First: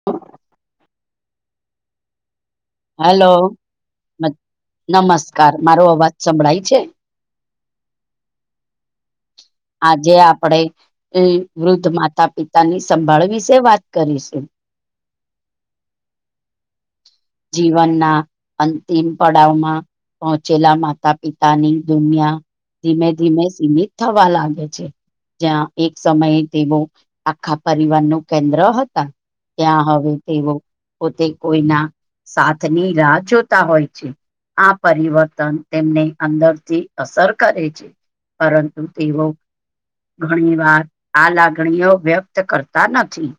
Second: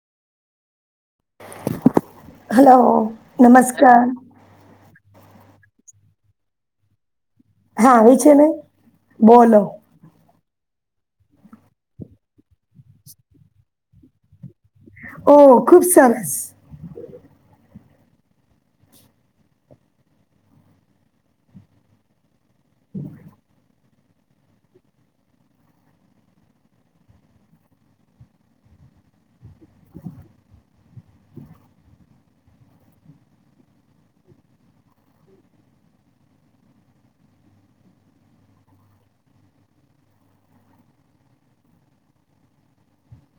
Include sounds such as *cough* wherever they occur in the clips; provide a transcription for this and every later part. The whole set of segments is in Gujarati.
*inaudible* હલો હલો નમસ્કાર નમસ્કાર મારો અવાજ સંભળાય છે? હા એ છે ને બોલો આજે આપણેે વૃદ્ધ માતા પિતા ની સંભાળ વિશે વાત કરીશું ઓહ ખુબ સરસ જીવનના અંતિમ પડાવમાં પહોંચેલા માતા પિતાની દુનિયા ધીમે ધીમે સીમિત થવા લાગે છે. જ્યાં એક સમયે તેઓ આખા પરિવાર નું કેન્દ્ર હતા ત્યાં હવે તેઓ પોતે કોઈના સાથની રાહ જોતા હોય છે. આ પરિવર્તન તેમને અંદરથી અસર કરે છે. પરંતુ તે ઘણી વાર આ લાગણીઓ વ્યક્ત કરતા નથી.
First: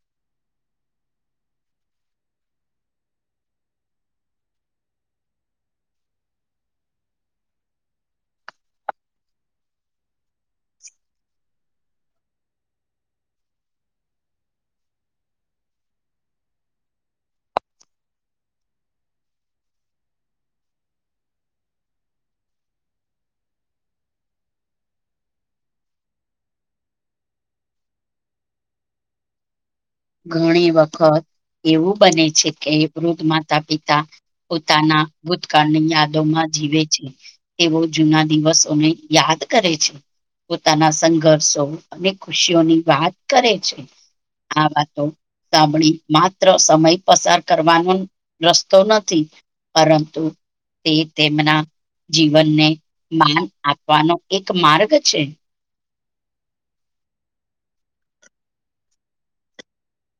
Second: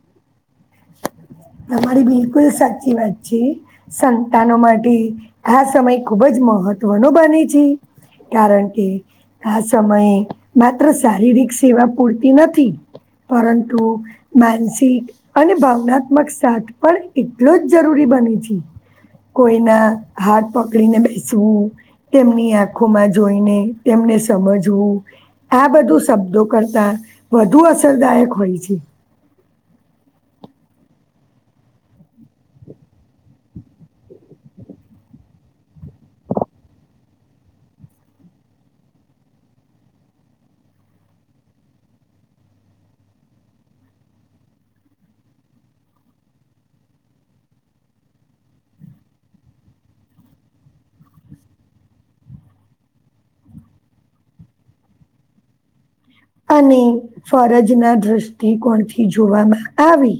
તમારી બિલકુલ સાચી વાત છે. સંતાનો માટે આ સમય ખુબ જ મહત્વનો બને છે. કારણ કે આ સમયે માત્ર શારીરિક સેવા પૂરતી નથી. પરંતુ માનસિક અને ભાવનાત્મક સાથ પણ એટલો જ જરૂરી બને છે. કોઈના હાથ પકડીને બેસવું તેમની આંખોમાં જોઈને તેમને સમજવું, આ બધું શબ્દો કરતા વધુ અસરદાયક હોય છે. ઘણી વખત એવું બને છે કે વૃદ્ધ માતા પિતા. પોતાના ભૂતકાળની યાદોમાં જીવે છે. એવો જૂના દિવસને યાદ કરે છે. પોતાના સંઘર્ષો અને ખુશીઓની વાત કરે છે આ વાત સાભણી માત્ર સમય પસાર કરવાનો રસ્તો નથી પરંતુ, તે તેમના જીવનને માન આપવાનો એક માર્ગ છે. અને ફરજ ના દ્રષ્ટિકોણથી જોવામાં આવી,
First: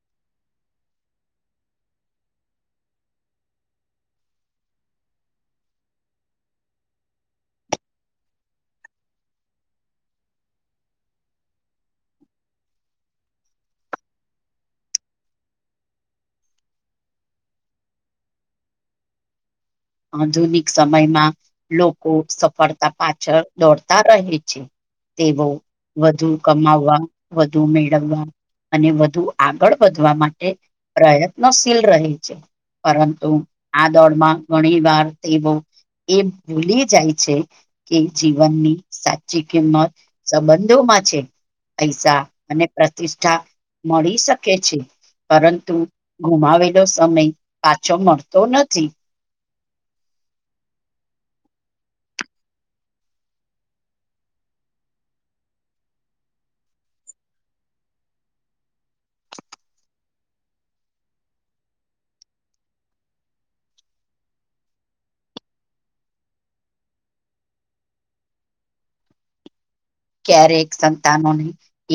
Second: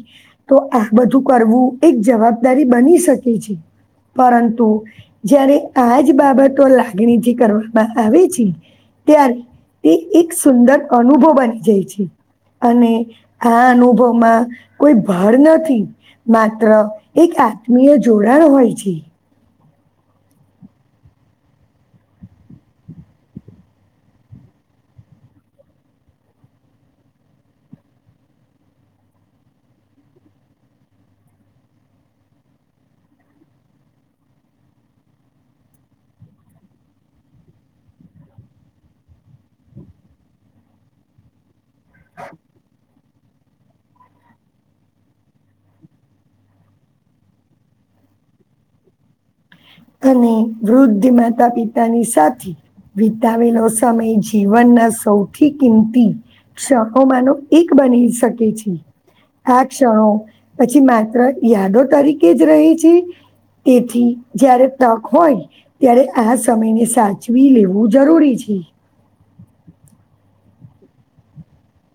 તો આ બધું કરવું એક જવાબદારી બની શકે છે. પરંતુ જ્યારે આજ બાબતો લાગણીથી કરવામાં આવે છે. ત્યારે તે એક સુંદર અનુભવ બની જાય છે. અને આ અનુભવમાં કોઈ ભાર નથી. માત્ર એક આત્મીય જોડાણ હોય છે. આધુનિક સમયમાં લોકો સફળતા પાછળ દોડતા રહે છે. તેવો વધુ કમાવવા, વધુ મેળવવા, અને વધુ આગળ વધવા માટે પ્રયત્નશીલ રહે છે. પરંતુ આ દોડમાં ઘણી વાર તે બવ. એ ભૂલી જાય છે. કે જીવનની સાચી કિંમત સંબંધોમાં છે. પૈસા અને પ્રતિષ્ઠા મળી શકે છે. પરંતુ ગુમાવેલો સમય પાછો મળતો નથી. અને વૃદ્ધ માતા પિતાની સાથે. વિતાવેલો સમય જીવનના સૌથી કિંમતી. છ હું માનો એક બની શકે છે. આ ક્ષણો પછી માત્ર યાદો તરીકે જ રહી છે? તેથી જયારે. તક હોય ત્યારે આ સમયને સાચવી લેવું જરૂરી છે. ક્યારેક સંતાનોને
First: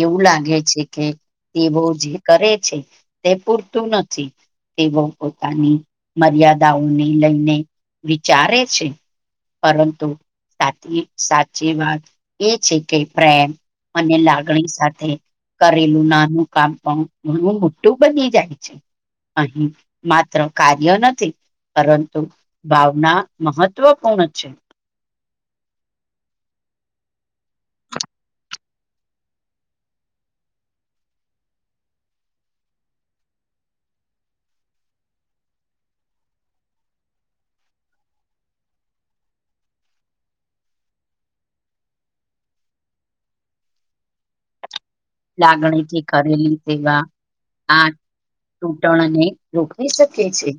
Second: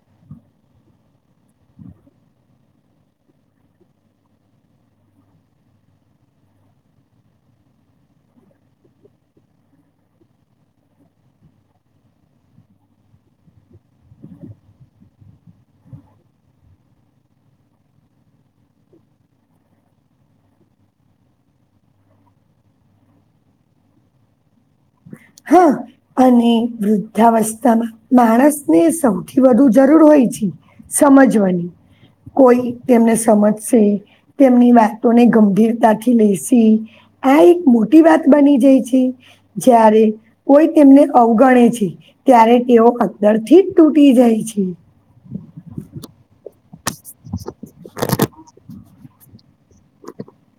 એવું લાગે છે કે તે બહુ જે કરે છે. તે પૂરતું નથી. તેઓ પોતાની મર્યાદાઓને લઈને વિચારે છે. પરંતુ સાચી સાચી વાત એ છે કે પ્રેમ અને લાગણી સાથે. કરેલું નાનું કામ પણ ઘણું મોટું બની જાય છે. અહીં માત્ર કાર્ય નથી, પરંતુ ભાવના મહત્વપૂર્ણ છે. હા. અને વૃદ્ધાવસ્થામાં માણસને સૌથી વધુ જરૂર હોય છે. સમજવાની કોઈ તેમને સમજશે, તેમની વાતોને ગંભીરતાથી લેશે, આ એક મોટી વાત બની જાય છે જ્યારે, કોઈ તેમને અવગણે છે ત્યારે તેઓ અંદરથી જ તૂટી જાય છે. લાગણીથી કરેલી તેવા આ ટૂટણને, રોકી શકે છે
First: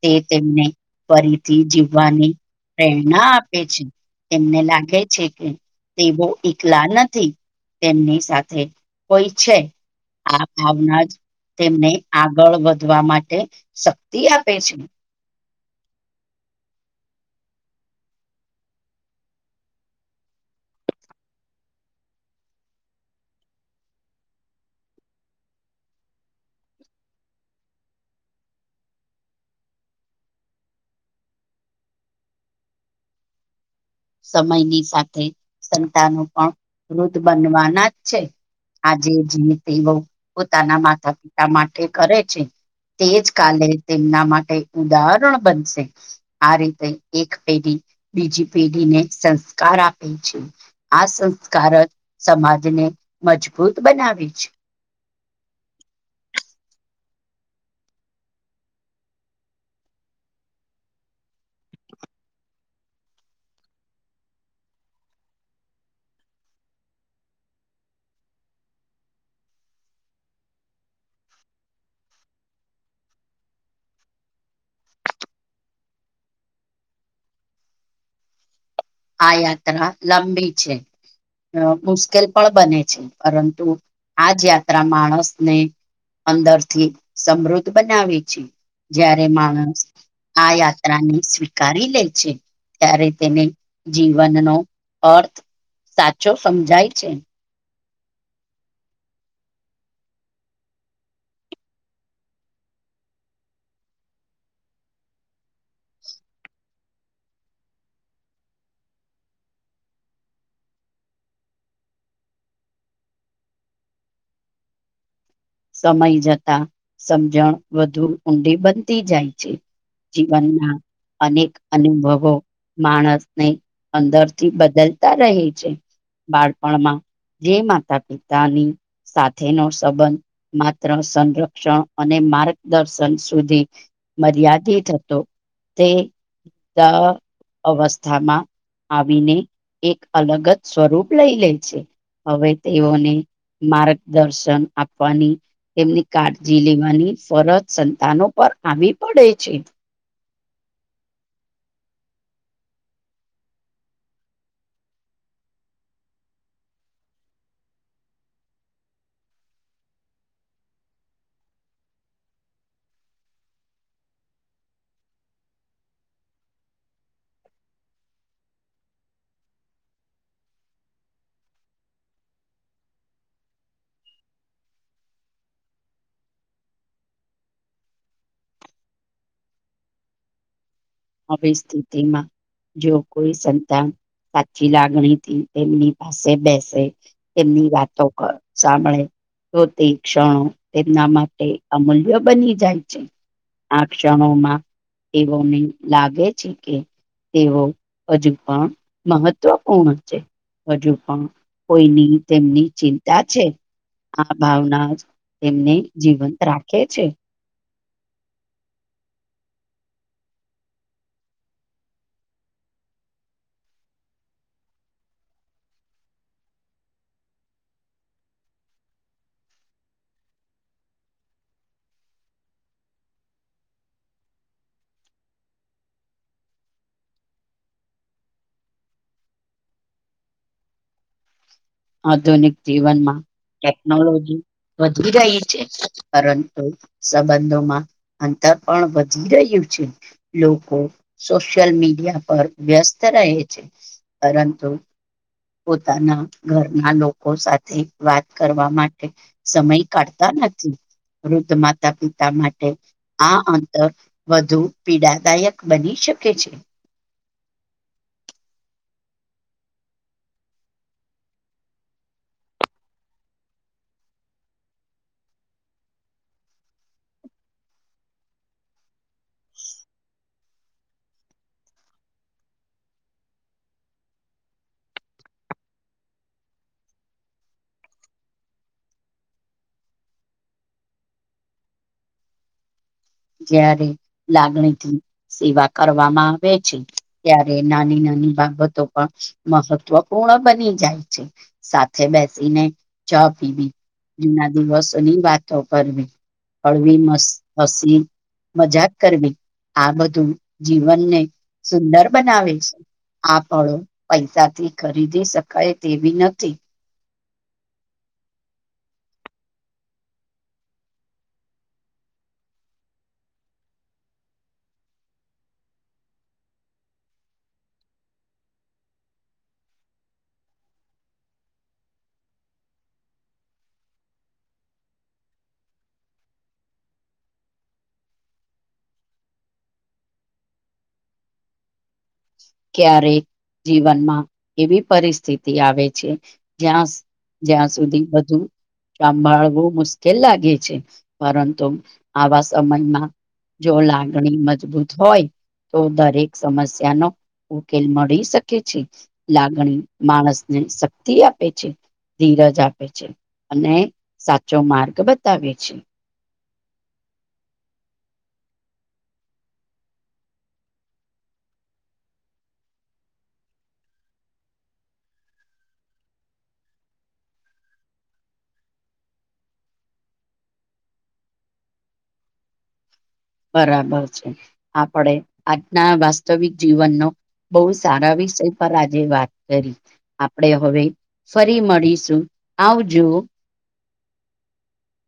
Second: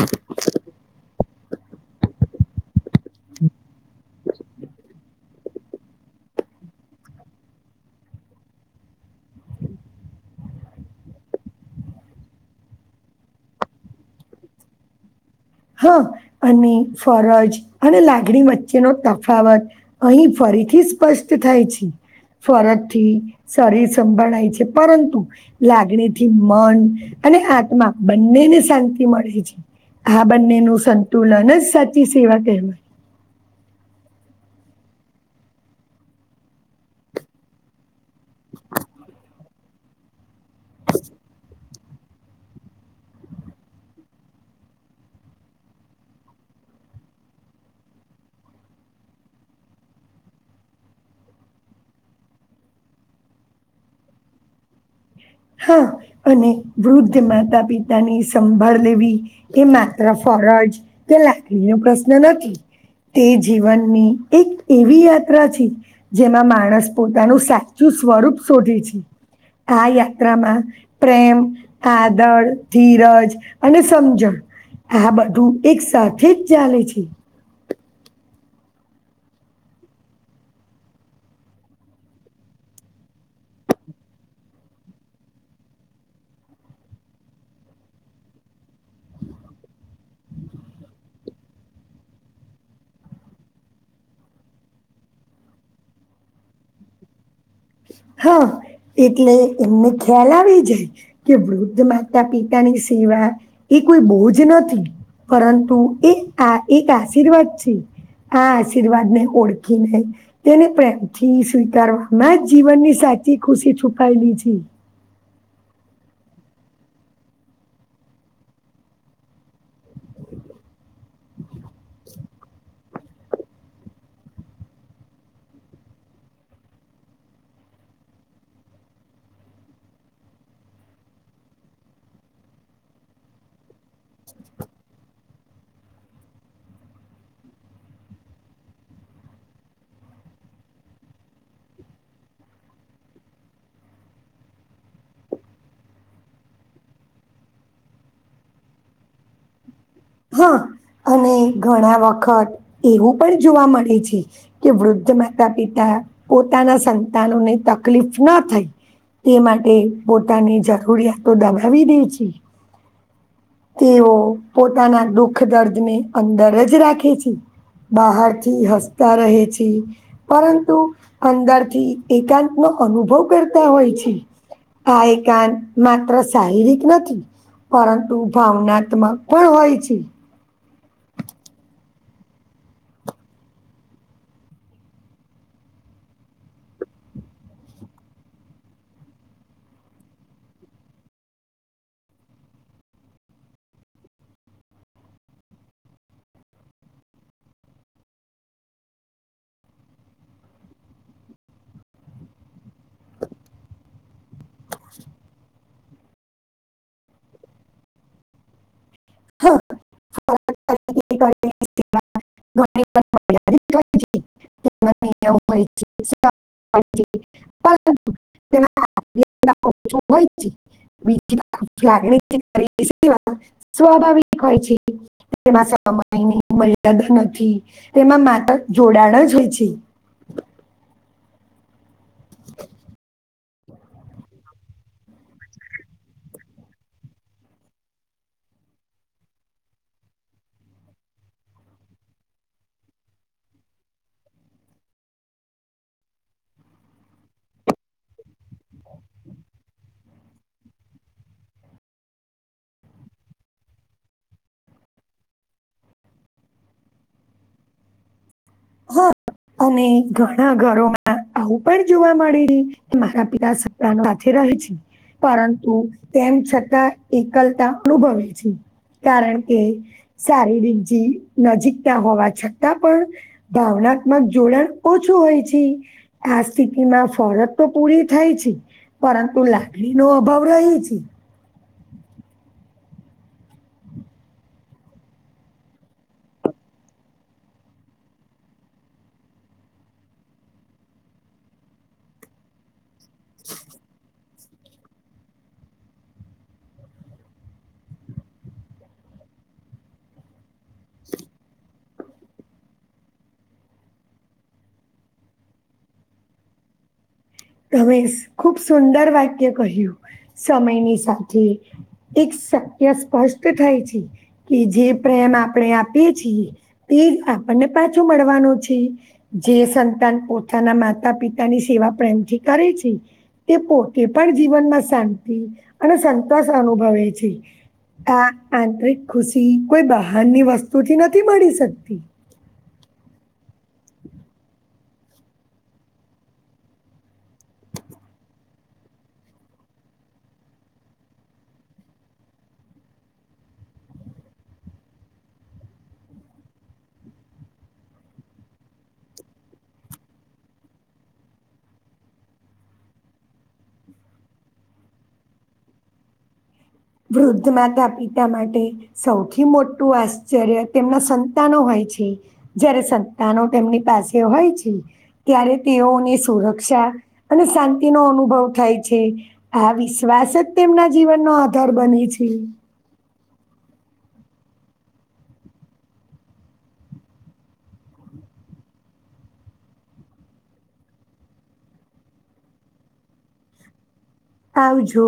તે તેમને ફરીથી જીવવાની પ્રેરણા આપે છે તેમને લાગે છે કે તેવો એકલા નથી તેમની સાથે હોય છે આ ભાવના જ તેમને આગળ વધવા માટે શક્તિ આપે છે હા અને ફરજ અને લાગણી વચ્ચેનોો તફાવત અહીં ફરીથી સ્પષ્ટ થાય છે ફરજથી શરીર સંભાળાય છે પરંતુ લાગણીથી મન અને આત્મા બંનેને શાંતિ મળે છે બંને નું સંતુલન સાચી સેવા કહેવાય સમયની સાથે સંતાનો પણ વૃધ બનવાના જ છે આજે જે તેવો પોતાના માતા પિતા માટે કરે છે તે જ કાલે તેમના માટે ઉદાહરણ બનશે આ રીતે એક પેઢી બીજી પેઢીને સંસ્કાર આપે છે આ સંસ્કાર જ સમાજને મજબૂત બનાવે છે હા અને વૃદ્ધ માતા પિતાની સંભાળ લેવી એ માત્ર ફરજ કે લાગણી નો પ્રશ્ન નથી તે જીવનની એક એવી યાત્રા છે જેમાં માણસ પોતાનું સાચું સ્વરૂપ શોધે છે આ યા માં પ્રેમ આદર ધીરજ અને સમજણ આ બધું એકસાથે જ ચાલેે છે આ યાત્રા લંબી છે અ મુશ્કેલ પણ બને છે પરંતુ આ જ યાત્રા માણસને અંદરથી સમૃદ્ધ બનાવે છે જયારે માણસ આ યાત્રાને સ્વીકારી લે છે ત્યારે તેને જીવનનોો અર્થ સાચો સમજાય છે હા એટલે એમને ખ્યાલ આવી જાય કે વૃદ્ધ માતા પિતાની સેવા એ કોઈ બોજ નથી પરંતુ એ આ એક આશીર્વાદ છે આ આશીર્વાદ ને ઓળખીને તેને પ્રેમથી સ્વીકારવામાં જ જીવનની સાચી ખુશી છુપાયેલી છે સમય જતા સમજણ વધુ ઊંડી બનતી જાય છે જીવનના અનેક અનુભવો માણસ નહી અંદર થી બદલતા રહે છે બાળપણમાં જે માતા પિતાની સાથેનોો સંબંધ માત્ર સંરક્ષણ અને માર્ગદર્શન સુધી મર્યાદિત હતો તે દ અવસ્થામાં આવીને એક અલગ જ સ્વરૂપ લઈ લે છે હવે તેઓને માર્ગદર્શન આપ વાની તેમની કાળજી લેવાની ફરજ સંતાનો પર આવી પડે છે હા અને ઘણા વખત એવું પણ જોવા મળે છે કે વૃદ્ધ માતા પિતા પોતાના સંતાનોને તકલીફ ના થઈ તે માટે પોતાની જરૂરિયાતો દબાવી દે છે તેઓ પોતાના દુઃખ દર્દ ને અંદર જ રાખે છે બહાર થી હસતા રહે છે પરંતુ અંદરથી એકાંત નો અનુભવ કરતા હોય છે આ એક કાન માત્ર શારીરિક નથી પરંતુ ભાવનાત્માં પણ હોય છે આવી સ્થિતિમાં જો કોઈ સંતાન સાચી લાગણી થી તેમની પાસે બેસે તેમની વાતો સાંભળે તો તે ક્ષણો તેમના માટે અમૂલ્ય બની જાય છે આ ક્ષણોમાં એવો ને લાગે છે કે તેવો હજુ પણ મહત્વપૂર્ણ છે હજુ પણ કોઈની તેમની ચિંતા છે આ ભાવના જ તેમને જીવંત રાખે છે હા મને *inaudible* *unintelligible* હોય બીજ લાગણી છે. સ્વાભાવિક હોય છે. એમાં સમયની મર્યાદા નથી એમાં માતા જોડાણ જ હોય છે. આધુનિક જીવનમાં ટેકનોલોજી વધી રહી છે, પરંતુ સંબંધોમાં અંતર પણ વધી રહ્યું છે. લોકો સોશિયલ મીડિયા પર વ્યસ્ત રહે છે. પરંતુ પોતાના ઘરના લોકો સાથે વાત કરવા માટે સમય કાઢતા નથી વૃદ્ધ માતા પિતા માટે આ અંતર વધુ પીડાદાયક બની શકે છે. હા, અને ઘણા ઘરોમાં આવું પણ જોવા મળે છે, કે મારા પિતા સપરા સાથેથે રહે છે. પરંતુ તેમ છતાં એકલતા અનુભવે છે. કારણ કે સારી રીજી નજીકતા હોવા છતાં પણ ભાવનાત્મક જોડાણ ઓછું હોય છે. આ સ્થિતિ માં ફરત તો પૂરી થાય છે. પરંતુ લાડણી નો અભાવ રહી છે. જયારે લાગણીથી સેવા કરવામાં આવે છે. ત્યારે નાની, નાની બાબતો પણ મહત્વપૂર્ણ બની જાય છે. સાથે બેસીને જ પીવી જુના દિવસની વાતો કરવી અળવી મસ અસી મજાક કરવી આ બધું જીવનને સુંદર બનાવે છે. આ, ફળો પૈસાથી ખરીદી શકાય તેવી નથી તમે ખુબ સુંદર વાક્ય કહ્યું સમયની સાથે એક શક્ય સ્પષ્ટ થાય છે, કે જે પ્રેમ આપણે આપીએ છીએ તે આપણને પાછું મળવાનું છે. જે સંતાન પોતાના માતા પિતાની સેવા પ્રેમથી કરે છે. તે પોતે પણ જીવનમાં શાંતિ અને, સંતોષ અનુભવે છે. આ આંતરિક ખુશી કોઈ બહારની વસ્તુથી નથી મળી શકતી ક્યારેક જીવનમાં એવી પરિસ્થિતિ આવે છે, જ્યાં જ્યાં સુધી બધું સાભળવું મુશ્કેલ લાગે છે, પરંતુ આવા સમયમાં જો, લાગણી મજબૂત હોય તો દરેક સમસ્યા નો ઉકેલ મળી શકે છે, લાગણી માણસને શક્તિ આપે છે. ધીરજ આપે છે અને સાચો માર્ગ બતાવે છે. વૃદ્ધ માતા પિતા માટે સૌથી મોટું આશ્ચર્ય તેમના સંતાનો હોય છે. જયારે સંતાનો તેમની પાસે હોય છે, ત્યારે તેઓની સુરક્ષા અને શાંતિ નો અનુભવ થાય છે, આ વિશ્વાસ જ તેમના જીવનનો ધર બની છે. બરાબર છે, આપડે આજના વાસ્તવિક જીવનનો બહુ સારા વિષય પર આજે વાત કરી આપણે હવે, ફરી મળીશું આવજો આવજો.